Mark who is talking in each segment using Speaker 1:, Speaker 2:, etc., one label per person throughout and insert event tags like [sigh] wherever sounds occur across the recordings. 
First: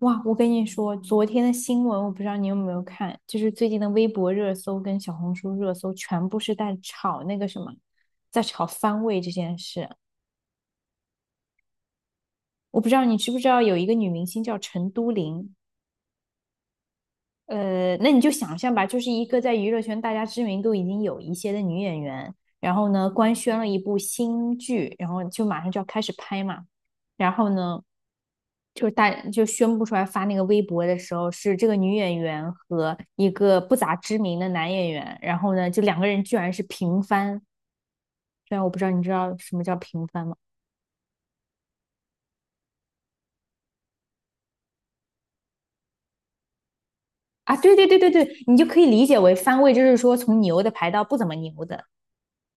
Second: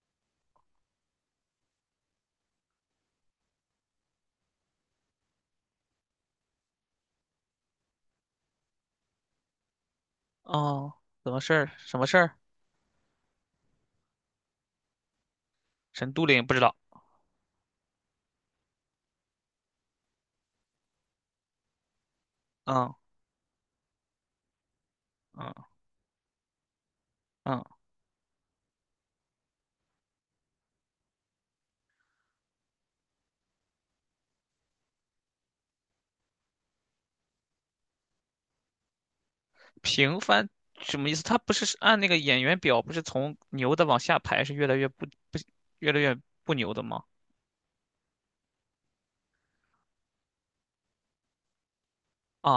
Speaker 1: 哇，我跟你说，昨天的新闻我不知道你有没有看，就是最近的微博热搜跟小红书热搜全部是在炒那个什么，在炒番位这件事。
Speaker 2: 哦，怎么事儿？什么事儿？
Speaker 1: 我不知道你知不知道有一个女明星叫陈都灵，
Speaker 2: 陈都灵不知道。
Speaker 1: 那你就想象吧，就是一个在娱乐圈大家知名度已经有一些的女演员，然后
Speaker 2: 嗯
Speaker 1: 呢官宣了一部新剧，然后就
Speaker 2: 嗯
Speaker 1: 马上就要开始拍嘛，然后
Speaker 2: 嗯，
Speaker 1: 呢。就是大就宣布出来发那个微博的时候，是这个女演员和一个不咋知名的男演员，然后呢，就两个人居然是平番。虽然我不知道你知道什么叫平
Speaker 2: 平
Speaker 1: 番吗？
Speaker 2: 凡什么意思？他不是按那个演员表，不是从牛的往下排，是不越来越不牛的吗？
Speaker 1: 啊，对对对对对，你就可以理解为番位，就是说从牛的排到不怎么牛的。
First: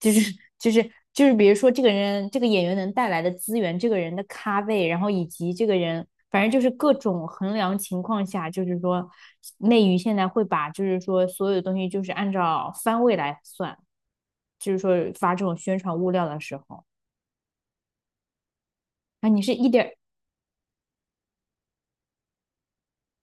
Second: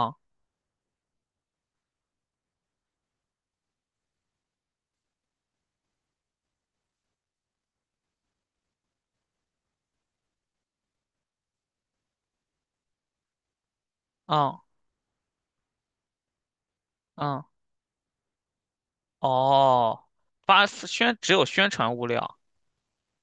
Speaker 1: 就是就是，比如说这个人这个演员能带来的资源，这个人的咖位，然后以及这个人，反正就是各种衡量情况下，就是说内娱现在会把就是说所有的东西就是按照番位来算，
Speaker 2: 啊
Speaker 1: 就是说发这种宣传物料的时候，
Speaker 2: 啊！
Speaker 1: 啊，你是一点
Speaker 2: 哦，发宣只有宣传物料。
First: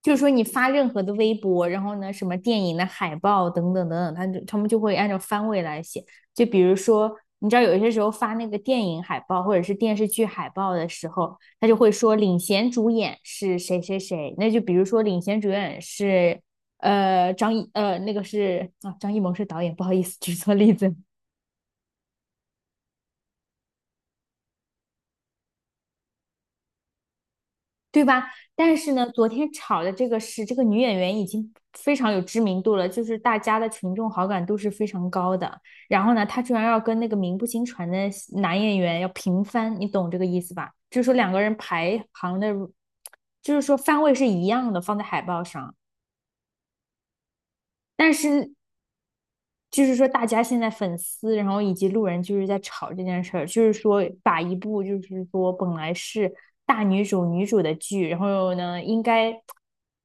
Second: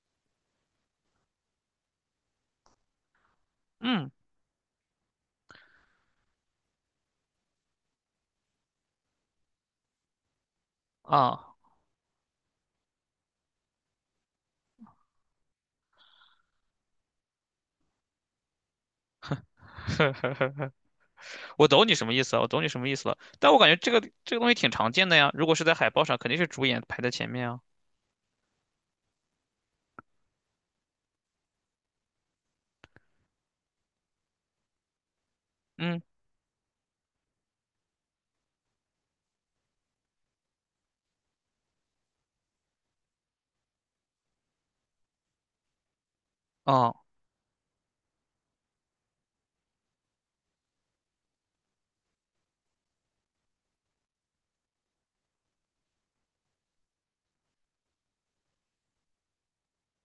Speaker 1: 就是说你发任何的微博，然后呢，什么电影的海报等等等
Speaker 2: 嗯
Speaker 1: 等，他们就会按照番位来写。就比如说，你知道有些时候发那个电影海报或者是电视剧海报的时候，
Speaker 2: 啊，
Speaker 1: 他就会说领衔主演是谁谁谁。那就比如说领衔主演是张艺谋是导演，不好意思举错
Speaker 2: [laughs]
Speaker 1: 例子。
Speaker 2: 我懂你什么意思了，我懂你什么意思了。但我感觉这个东西挺常见的呀，如果是在海报上，肯定是主演排在前面啊。
Speaker 1: 对吧？但是呢，昨天炒的这个是这个女演员已经非常有知名度了，就是大家的群众好感度是非常高的。
Speaker 2: 嗯，
Speaker 1: 然后呢，她居然要跟那个名不经传的男演员要平番，你懂这个意思吧？就是说两个人排行的，就是说番位是一样的，放在海报上。
Speaker 2: 哦
Speaker 1: 但是就是说大家现在粉丝，然后以及路人就是在吵这件事儿，就是说把一部就是说本来是大女主女主的剧，然后呢应该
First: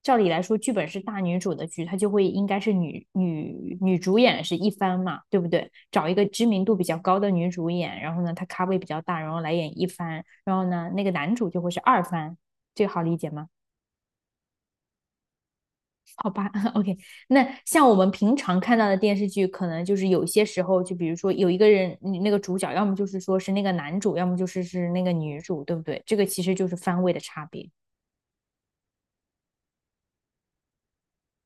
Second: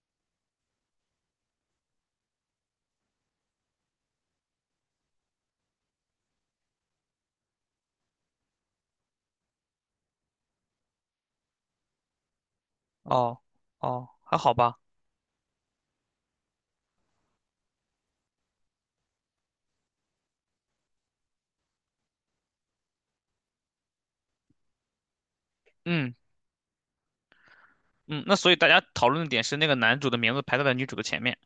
Speaker 1: 照理来说剧本是大女主的剧，它就会应该是女主演是一番嘛，对不对？找一个知名度比较高的女主演，然后呢她咖位比较大，然后来演一番，然后呢那个男主就会是二番，这个好理解
Speaker 2: 哦
Speaker 1: 吗？
Speaker 2: 哦，还好吧。
Speaker 1: 好吧 [laughs]，OK，那像我们平常看到的电视剧，可能就是有些时候，就比如说有一个人，你那个主角，要么就是说是那个男主，要么是那个女主，对不对？
Speaker 2: 嗯。
Speaker 1: 这个其实就是番位的差别。
Speaker 2: 嗯，那所以大家讨论的点是那个男主的名字排在了女主的前面。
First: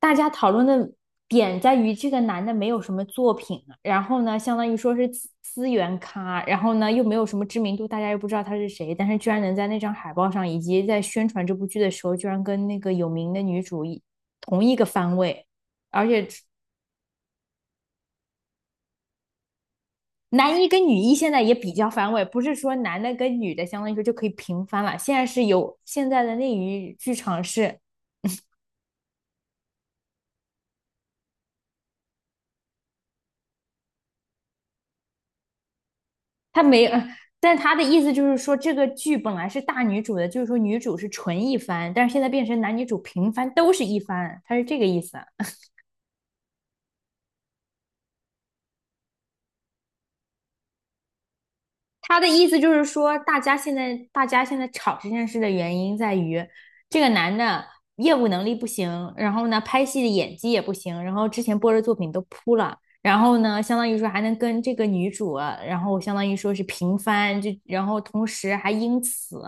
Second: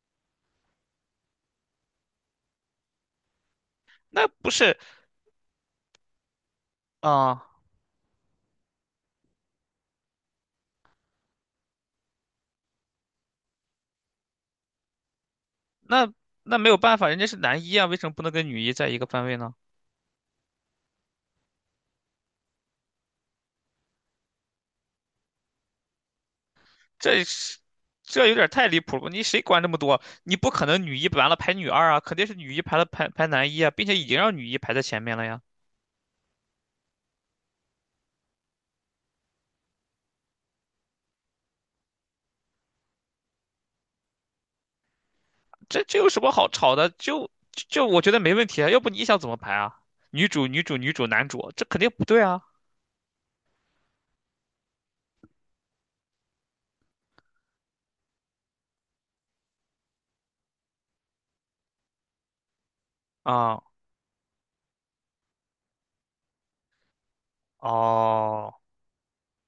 Speaker 1: 大家讨论的点在于这个男的没有什么作品，然后
Speaker 2: 那
Speaker 1: 呢，
Speaker 2: 不
Speaker 1: 相当
Speaker 2: 是
Speaker 1: 于说是资源咖，然后呢又没有什
Speaker 2: 啊？
Speaker 1: 么知名度，大家又不知道他是谁，但是居然能在那张海报上，以及在宣传这部剧的时候，居然跟那个有名的女主同一个番位。而
Speaker 2: 那
Speaker 1: 且
Speaker 2: 那没有办法，人家是男一啊，为什么不能跟女一在一个番位呢？
Speaker 1: 男一跟女一现在也比较反尾，不是说男的跟女的相当于说就可以平翻了。现在是有现在的内娱剧
Speaker 2: 这
Speaker 1: 场
Speaker 2: 是
Speaker 1: 是，
Speaker 2: 这有点太离谱了，你谁管这么多？你不可能女一完了排女二啊，肯定是女一排了排排男一啊，并且已经让女一排在前面了呀。
Speaker 1: 他没，[laughs] 但他的意思就是说这个剧本来是大女主的，就是说女主是纯一番，但是现在变成男女主平翻都是一番，他是这个意思。
Speaker 2: 这有什么好吵的？就就就我觉得没问题啊，要不你想怎么排啊？女主女主女主男主，这肯定不
Speaker 1: 他
Speaker 2: 对
Speaker 1: 的
Speaker 2: 啊！
Speaker 1: 意思就是说，大家现在吵这件事的原因在于，这个男的业务能力不行，然后呢，拍戏的演技也不行，然后之前播的作品都扑了，然后
Speaker 2: 啊
Speaker 1: 呢，相当于说还能跟这个女主，然后相当于说是平番，就然后同
Speaker 2: 哦。
Speaker 1: 时还因此，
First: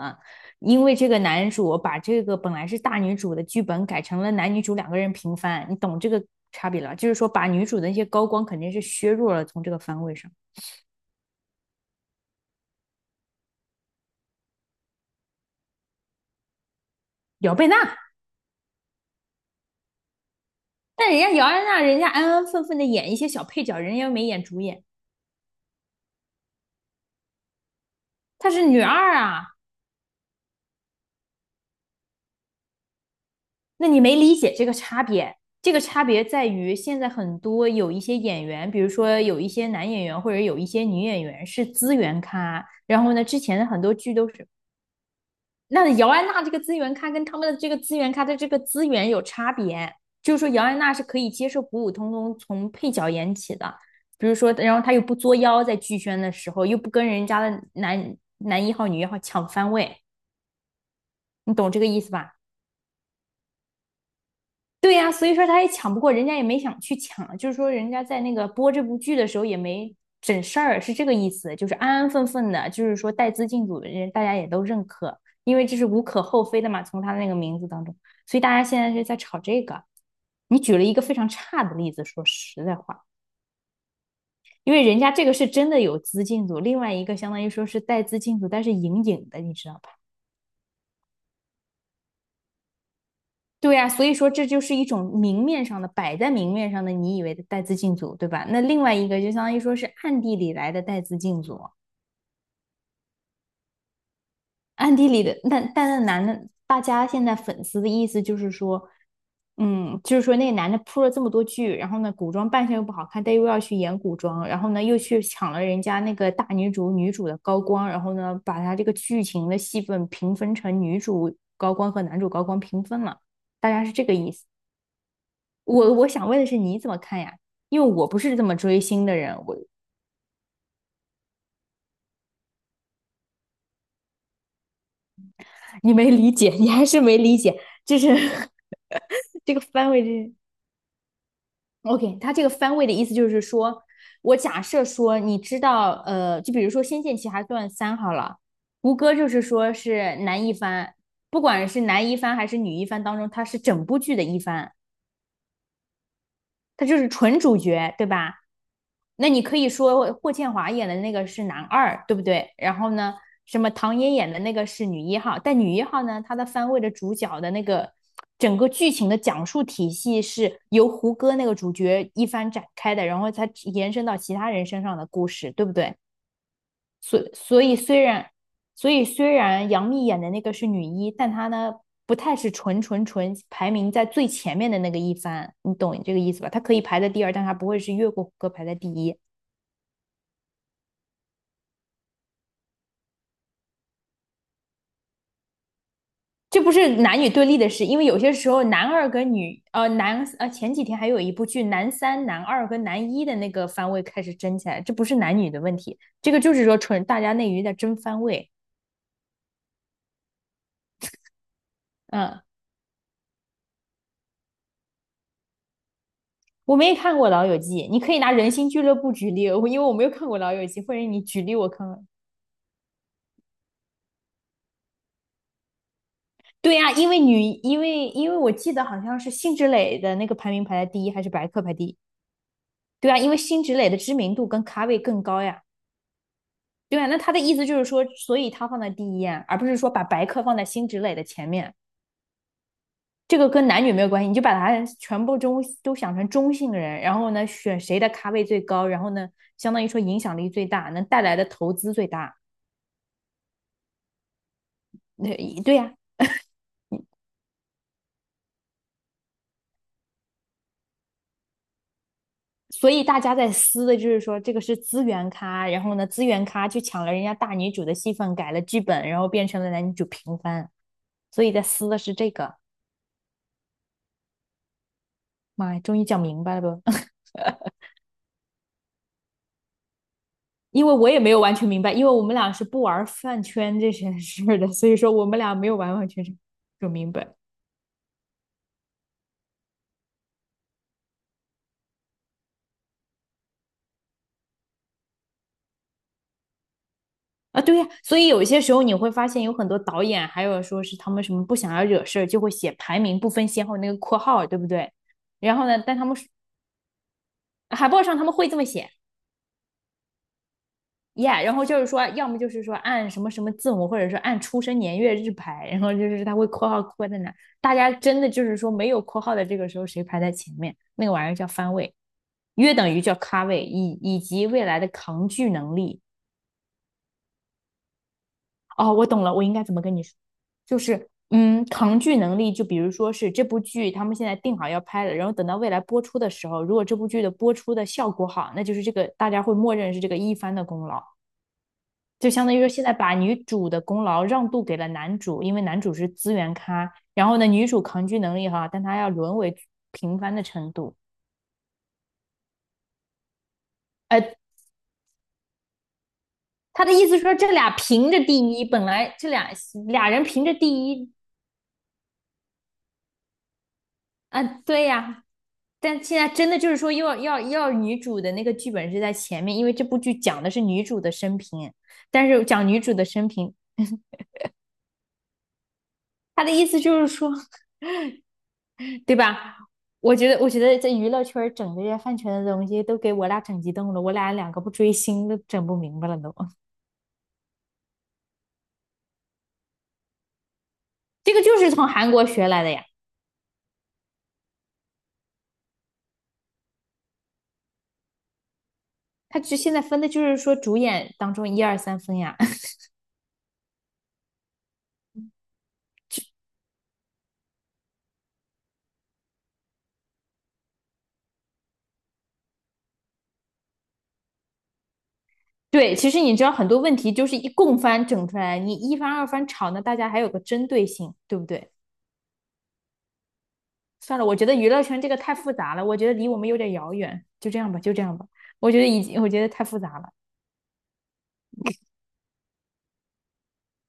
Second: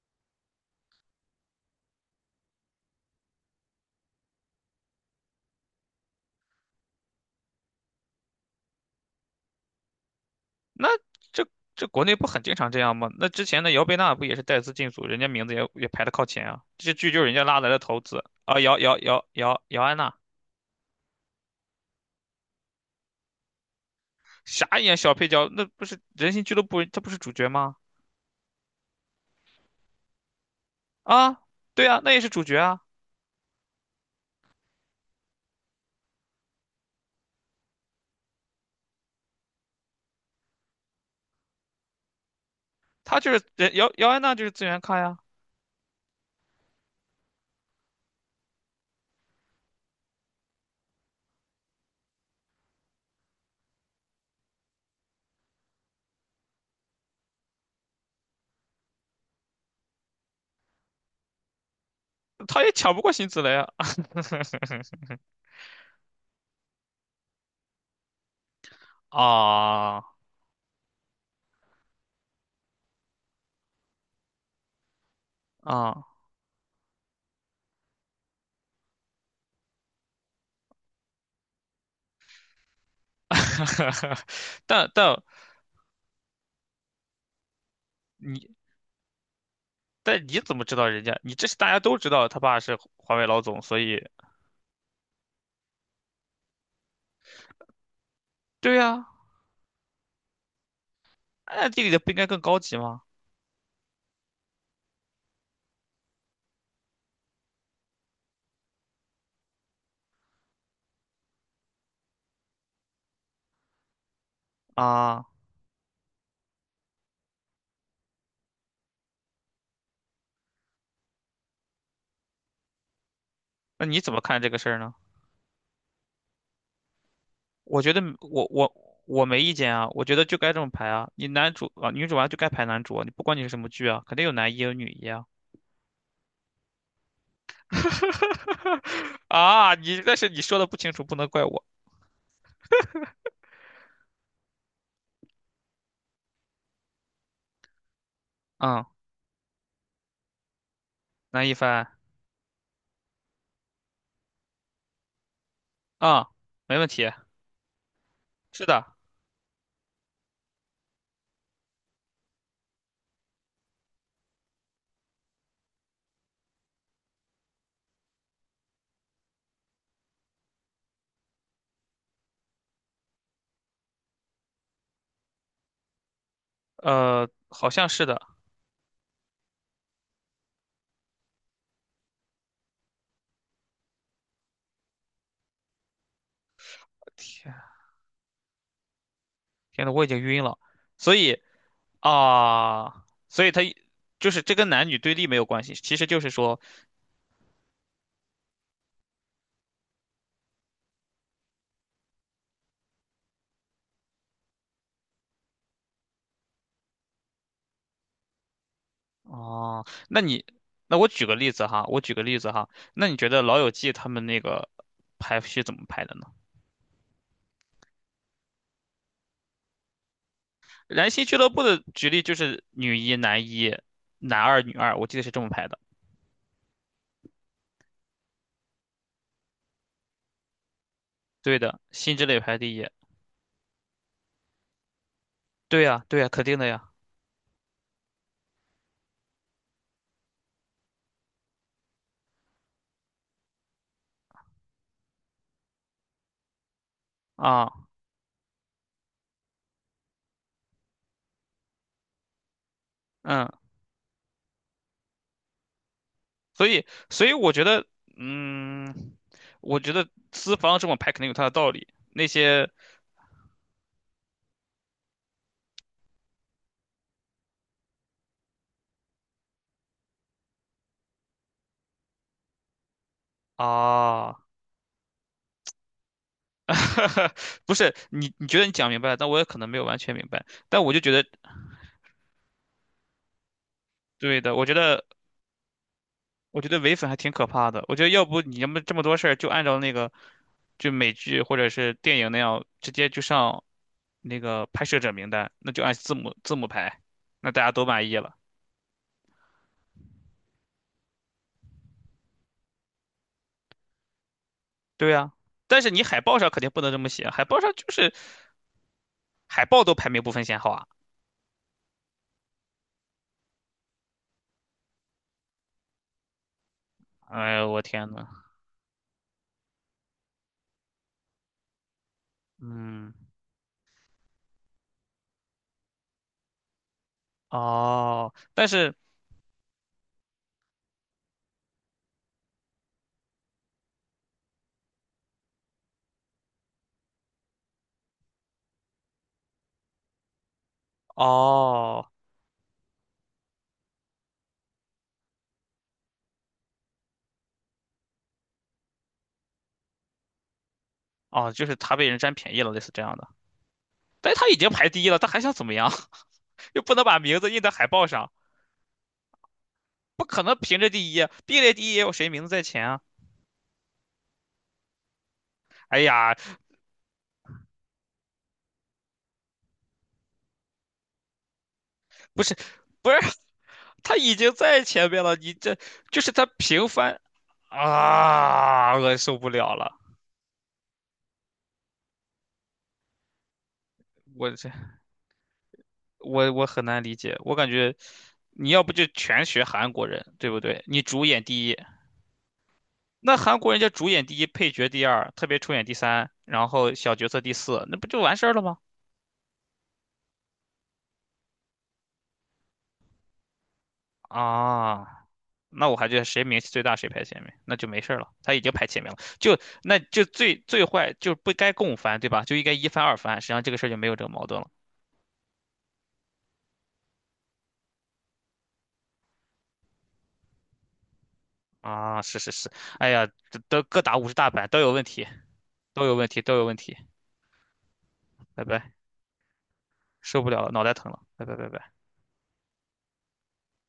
Speaker 1: 因为这个男主把这个本来是大女主的剧本改成了男女主两个人平番，你懂这个差别了？就是说把女主的那些高光肯定是削弱了从这个番位上。
Speaker 2: 那这这国内不很经常这样吗？那之前的姚贝娜不也是带资进组，人家名字也排得靠前啊。这些剧就是人家
Speaker 1: 姚
Speaker 2: 拉
Speaker 1: 贝
Speaker 2: 来
Speaker 1: 娜。
Speaker 2: 的投资啊，姚安娜，
Speaker 1: 但人家姚安娜，人家安安分分的演一些小配角，人家又没演主
Speaker 2: 啥
Speaker 1: 演，
Speaker 2: 演小配角？那不是人形俱乐部，她不是主角吗？
Speaker 1: 她是女二啊。
Speaker 2: 啊，对啊，那也是主角啊。
Speaker 1: 那你没理解这个差别？这个差别在于现在很多有一些演员，比如说有一些男演员或者有一些女演员是资源咖，然后
Speaker 2: 他
Speaker 1: 呢，
Speaker 2: 就
Speaker 1: 之
Speaker 2: 是
Speaker 1: 前的
Speaker 2: 人
Speaker 1: 很
Speaker 2: 姚
Speaker 1: 多
Speaker 2: 姚
Speaker 1: 剧
Speaker 2: 安
Speaker 1: 都
Speaker 2: 娜就
Speaker 1: 是
Speaker 2: 是资源咖呀。
Speaker 1: 那姚安娜这个资源咖跟他们的这个资源咖的这个资源有差别，就是说姚安娜是可以接受普普通通从配角演起的，比如说，然后她又不作妖，在剧宣的时候又不跟人家的男一号、女一号抢番位，你懂这个意思吧？
Speaker 2: 他也抢不过辛芷蕾啊。
Speaker 1: 对呀，
Speaker 2: [laughs]
Speaker 1: 所以说他也抢不过，人家也没想去抢，就是说人家在那个播这部剧的时候也没
Speaker 2: 啊
Speaker 1: 整事儿，是这个意思，就是安安分分的，就是说带资进组的人大家也都认可，因为这是无
Speaker 2: 啊，
Speaker 1: 可厚非的嘛，从他的那个名字当中，所以大家现在是在炒这个。你举了一个非常差的例子，说实在话，
Speaker 2: [laughs]
Speaker 1: 因为
Speaker 2: 但
Speaker 1: 人家
Speaker 2: 但
Speaker 1: 这个是真的有资进组，另外一个相当于说是带资进组，
Speaker 2: 你
Speaker 1: 但是隐隐的，你知道吧？
Speaker 2: 但你怎么知道人家？你这是大家都知道他爸是华为老总，
Speaker 1: 对
Speaker 2: 所
Speaker 1: 呀，
Speaker 2: 以
Speaker 1: 所以说这就是一种明面上的，摆在明面上的，你以为的带资进组，对吧？那
Speaker 2: 对
Speaker 1: 另外
Speaker 2: 呀，
Speaker 1: 一个就相当于说是暗地里来的带资进组，
Speaker 2: 那地理的不应该更高级吗？
Speaker 1: 暗地里的。那但那男的，大家现在粉丝的意思就是说，嗯，就是说那个男的铺了这么多剧，然后呢，古装扮相又不好看，但又要去演古装，然后呢又去
Speaker 2: 啊，
Speaker 1: 抢了人家那个大女主女主的高光，然后呢把他这个剧情的戏份平分成女主高光和男主高光平分了，大家
Speaker 2: 那
Speaker 1: 是
Speaker 2: 你
Speaker 1: 这
Speaker 2: 怎
Speaker 1: 个
Speaker 2: 么
Speaker 1: 意
Speaker 2: 看
Speaker 1: 思。
Speaker 2: 这个事儿呢？
Speaker 1: 我想问的是你怎么看呀？
Speaker 2: 我
Speaker 1: 因为
Speaker 2: 觉得
Speaker 1: 我不是这么追星的
Speaker 2: 我
Speaker 1: 人，
Speaker 2: 没意见啊，我觉得就该这么排啊。你男主啊，女主啊就该排男主啊，你不管你是什么剧啊，肯定有男一有女一啊。
Speaker 1: 你没理解，你还是没理解，就是
Speaker 2: [laughs]
Speaker 1: [laughs] 这个
Speaker 2: 啊，
Speaker 1: 番
Speaker 2: 你
Speaker 1: 位
Speaker 2: 但是你说的不清楚，不能怪我。
Speaker 1: OK，他这个番位的意思就是说，我假设说你知道，就比如说《仙剑奇侠传三》好了，
Speaker 2: 嗯，
Speaker 1: 胡歌就是说是男一番，不
Speaker 2: 男一
Speaker 1: 管是
Speaker 2: 番
Speaker 1: 男一番还是女一番当中，他是整部剧的一番。
Speaker 2: 啊，没
Speaker 1: 他
Speaker 2: 问
Speaker 1: 就是
Speaker 2: 题，
Speaker 1: 纯主角，对吧？
Speaker 2: 是的，
Speaker 1: 那你可以说霍建华演的那个是男二，对不对？然后呢，什么唐嫣演的那个是女一号，但女一号呢，她的番位的主角的那个整个剧情的讲述体系是由胡歌那个主角一番展开的，然后才延伸到其他人身上的故事，对不对？所所
Speaker 2: 好
Speaker 1: 以
Speaker 2: 像
Speaker 1: 虽
Speaker 2: 是的。
Speaker 1: 然所以虽然杨幂演的那个是女一，但她呢不太是纯排名在最前面的那个一番，你懂这个意思吧？她可以排在第二，但
Speaker 2: 天，
Speaker 1: 她不会是越过胡歌排在第一。
Speaker 2: 天呐，我已经晕了。所以啊，所以他就是这跟男女对立没有关系，其实就是说。
Speaker 1: 这不是男女对立的事，因为有些时候男二跟女男前几天还有一部剧男三、男二跟男一的那个番位开始争起来，这不是男女的问题，这个就是说纯大家内娱在争番位，
Speaker 2: 哦，那我举个例子哈，我举个例
Speaker 1: 嗯。
Speaker 2: 子哈，那你觉得《老友记》他们那个排序怎么排的呢？
Speaker 1: 我没看过《老友记》，你可以拿《人心俱乐部》举例，我因为我没有看过《老友记》，或者
Speaker 2: 燃
Speaker 1: 你
Speaker 2: 心俱
Speaker 1: 举
Speaker 2: 乐
Speaker 1: 例
Speaker 2: 部
Speaker 1: 我
Speaker 2: 的
Speaker 1: 看看。
Speaker 2: 举例就是女一、男一、男二、女二，我记得是这么排的。
Speaker 1: 对呀、因为我记得好像是辛芷蕾的那个排名排在第一，还是白
Speaker 2: 对
Speaker 1: 客排
Speaker 2: 的，
Speaker 1: 第一？
Speaker 2: 辛芷蕾排第一。
Speaker 1: 对啊，因为辛芷蕾的知名度跟咖位更高呀。
Speaker 2: 对呀，对呀，肯定的呀。
Speaker 1: 对啊，那他的意思就是说，所以他放在第一呀，而不是说把白客放在辛芷蕾的前面。这个跟男女没有关系，你就把他全部中都想成中性人，然后呢，
Speaker 2: 啊，
Speaker 1: 选谁的咖位最高，然后呢，相当于说影响力最大，能带来的投资最大。
Speaker 2: 嗯，
Speaker 1: 对对呀、
Speaker 2: 所以我觉得，嗯，我觉得资方这么排肯定有他的道理。那些
Speaker 1: 所以大家在撕的就是说，这个是资源咖，然后呢，资源咖去抢了人家大女主的戏份，改了剧本，然后变成了男女主平番，所以在撕的是这个。
Speaker 2: 啊，
Speaker 1: 妈呀，终于讲明白了吧？[laughs]
Speaker 2: 不是你，你觉得你讲明白了，但我也可能没有完全明白。但
Speaker 1: 因
Speaker 2: 我
Speaker 1: 为
Speaker 2: 就
Speaker 1: 我
Speaker 2: 觉
Speaker 1: 也
Speaker 2: 得，
Speaker 1: 没有完全明白，因为我们俩是不玩饭圈这些
Speaker 2: 对
Speaker 1: 事
Speaker 2: 的，
Speaker 1: 儿
Speaker 2: 我
Speaker 1: 的，
Speaker 2: 觉
Speaker 1: 所以
Speaker 2: 得
Speaker 1: 说我们俩没有完完全全
Speaker 2: 我觉得
Speaker 1: 整
Speaker 2: 伪粉
Speaker 1: 明
Speaker 2: 还
Speaker 1: 白
Speaker 2: 挺可怕的。我觉得要不你要么这么多事儿，就按照那个就美剧或者是电影那样，直接就上那个拍摄者名单，那就按字母排，那
Speaker 1: 啊。
Speaker 2: 大家
Speaker 1: 对呀，
Speaker 2: 都
Speaker 1: 啊
Speaker 2: 满意
Speaker 1: 所以
Speaker 2: 了。
Speaker 1: 有些时候你会发现，有很多导演还有说是他们什么不想要惹事儿，就会写排名不分先后那个括号，对不对？
Speaker 2: 对呀，
Speaker 1: 然后呢，
Speaker 2: 但是
Speaker 1: 但
Speaker 2: 你
Speaker 1: 他们
Speaker 2: 海报上肯定不能这么写，海报上
Speaker 1: 海
Speaker 2: 就
Speaker 1: 报
Speaker 2: 是
Speaker 1: 上他们会这么写。
Speaker 2: 海报都排名不分先后啊。
Speaker 1: ，yeah，然后就是说，要么就是说按什么什么字母，或者说按出生年月日排，然后就是他会括号括在哪。
Speaker 2: 哎呦
Speaker 1: 大
Speaker 2: 我
Speaker 1: 家
Speaker 2: 天
Speaker 1: 真
Speaker 2: 呐，
Speaker 1: 的就是说没有括号的这个时候，谁排在前面，那个玩意儿叫番位，约等于
Speaker 2: 嗯，
Speaker 1: 叫咖位，以及未来的扛巨能力。
Speaker 2: 哦，但
Speaker 1: 哦，
Speaker 2: 是
Speaker 1: 我懂了，我应该怎么跟你说？就是扛剧能力，就比如说是这部剧他们现在定好要拍了，然后等到未来播出的时候，如果这部剧的播出的效果好，那就是这个大家会默认是这个一番的功劳；
Speaker 2: 哦
Speaker 1: 就相当于说现在把女主的功劳让渡给了男主，因为男主是资源咖，然后呢，女主抗拒能力哈，但她要沦为平凡的程度。
Speaker 2: 哦，就是他被人占便宜了，类似这样的。
Speaker 1: 呃，
Speaker 2: 但是他已经排第一了，他还想怎么样？[laughs] 又
Speaker 1: 他的
Speaker 2: 不能
Speaker 1: 意
Speaker 2: 把
Speaker 1: 思说
Speaker 2: 名字
Speaker 1: 这
Speaker 2: 印
Speaker 1: 俩
Speaker 2: 在海报
Speaker 1: 凭着
Speaker 2: 上。
Speaker 1: 第一，本来这俩俩
Speaker 2: 不
Speaker 1: 人
Speaker 2: 可
Speaker 1: 凭着
Speaker 2: 能凭
Speaker 1: 第
Speaker 2: 着第
Speaker 1: 一
Speaker 2: 一啊，并列第一也有谁名字在前啊？
Speaker 1: 啊，对呀，
Speaker 2: 哎
Speaker 1: 但现在
Speaker 2: 呀，
Speaker 1: 真的就是说要女主的那个剧本是在前面，因为这部剧讲的是女主的生平，但
Speaker 2: 不
Speaker 1: 是
Speaker 2: 是，
Speaker 1: 讲女主的
Speaker 2: 不是，
Speaker 1: 生平，
Speaker 2: 他已经在前面了，你这就是
Speaker 1: 他
Speaker 2: 他
Speaker 1: 的意思
Speaker 2: 平
Speaker 1: 就是
Speaker 2: 翻
Speaker 1: 说。
Speaker 2: 啊，
Speaker 1: 对
Speaker 2: 我受不
Speaker 1: 吧？
Speaker 2: 了了，
Speaker 1: 我觉得，我觉得这娱乐圈儿整这些饭圈的东西都给我俩整激动了，我俩
Speaker 2: 我
Speaker 1: 两个不
Speaker 2: 这
Speaker 1: 追星都整不明白了都。
Speaker 2: 我我
Speaker 1: [laughs]
Speaker 2: 很难理解，我感觉你要不就全学韩国人，对不对？你主
Speaker 1: 这个
Speaker 2: 演
Speaker 1: 就
Speaker 2: 第
Speaker 1: 是
Speaker 2: 一，
Speaker 1: 从韩国学来的呀，
Speaker 2: 那韩国人家主演第一，配角第二，特别出演第三，然后小角色第四，那不就完事儿了吗？
Speaker 1: 他只现在分的就是说主演当中一二三分呀。[laughs]
Speaker 2: 啊，那我还觉得谁名气最大谁排前面，那就没事儿了。他已经排前面了，那就最最坏就不该共犯，对吧？就应该一翻二翻，实际上这个事儿就没有这个矛盾了。
Speaker 1: 对，其实你知道很多问题就是一共番整出来，你一番二番吵呢，大家还有个针对性，对不对？
Speaker 2: 啊，是是是，哎呀，这都各打
Speaker 1: 算了，
Speaker 2: 五十
Speaker 1: 我觉
Speaker 2: 大
Speaker 1: 得
Speaker 2: 板，
Speaker 1: 娱
Speaker 2: 都
Speaker 1: 乐
Speaker 2: 有
Speaker 1: 圈
Speaker 2: 问
Speaker 1: 这个
Speaker 2: 题，
Speaker 1: 太复杂了，我
Speaker 2: 都
Speaker 1: 觉得
Speaker 2: 有
Speaker 1: 离
Speaker 2: 问
Speaker 1: 我
Speaker 2: 题，
Speaker 1: 们
Speaker 2: 都
Speaker 1: 有
Speaker 2: 有
Speaker 1: 点
Speaker 2: 问
Speaker 1: 遥
Speaker 2: 题，
Speaker 1: 远，就这样吧，就这样吧，
Speaker 2: 拜
Speaker 1: 我觉得
Speaker 2: 拜，
Speaker 1: 已经，我觉得太复杂了。
Speaker 2: 受不了了，脑袋疼了，拜拜拜拜。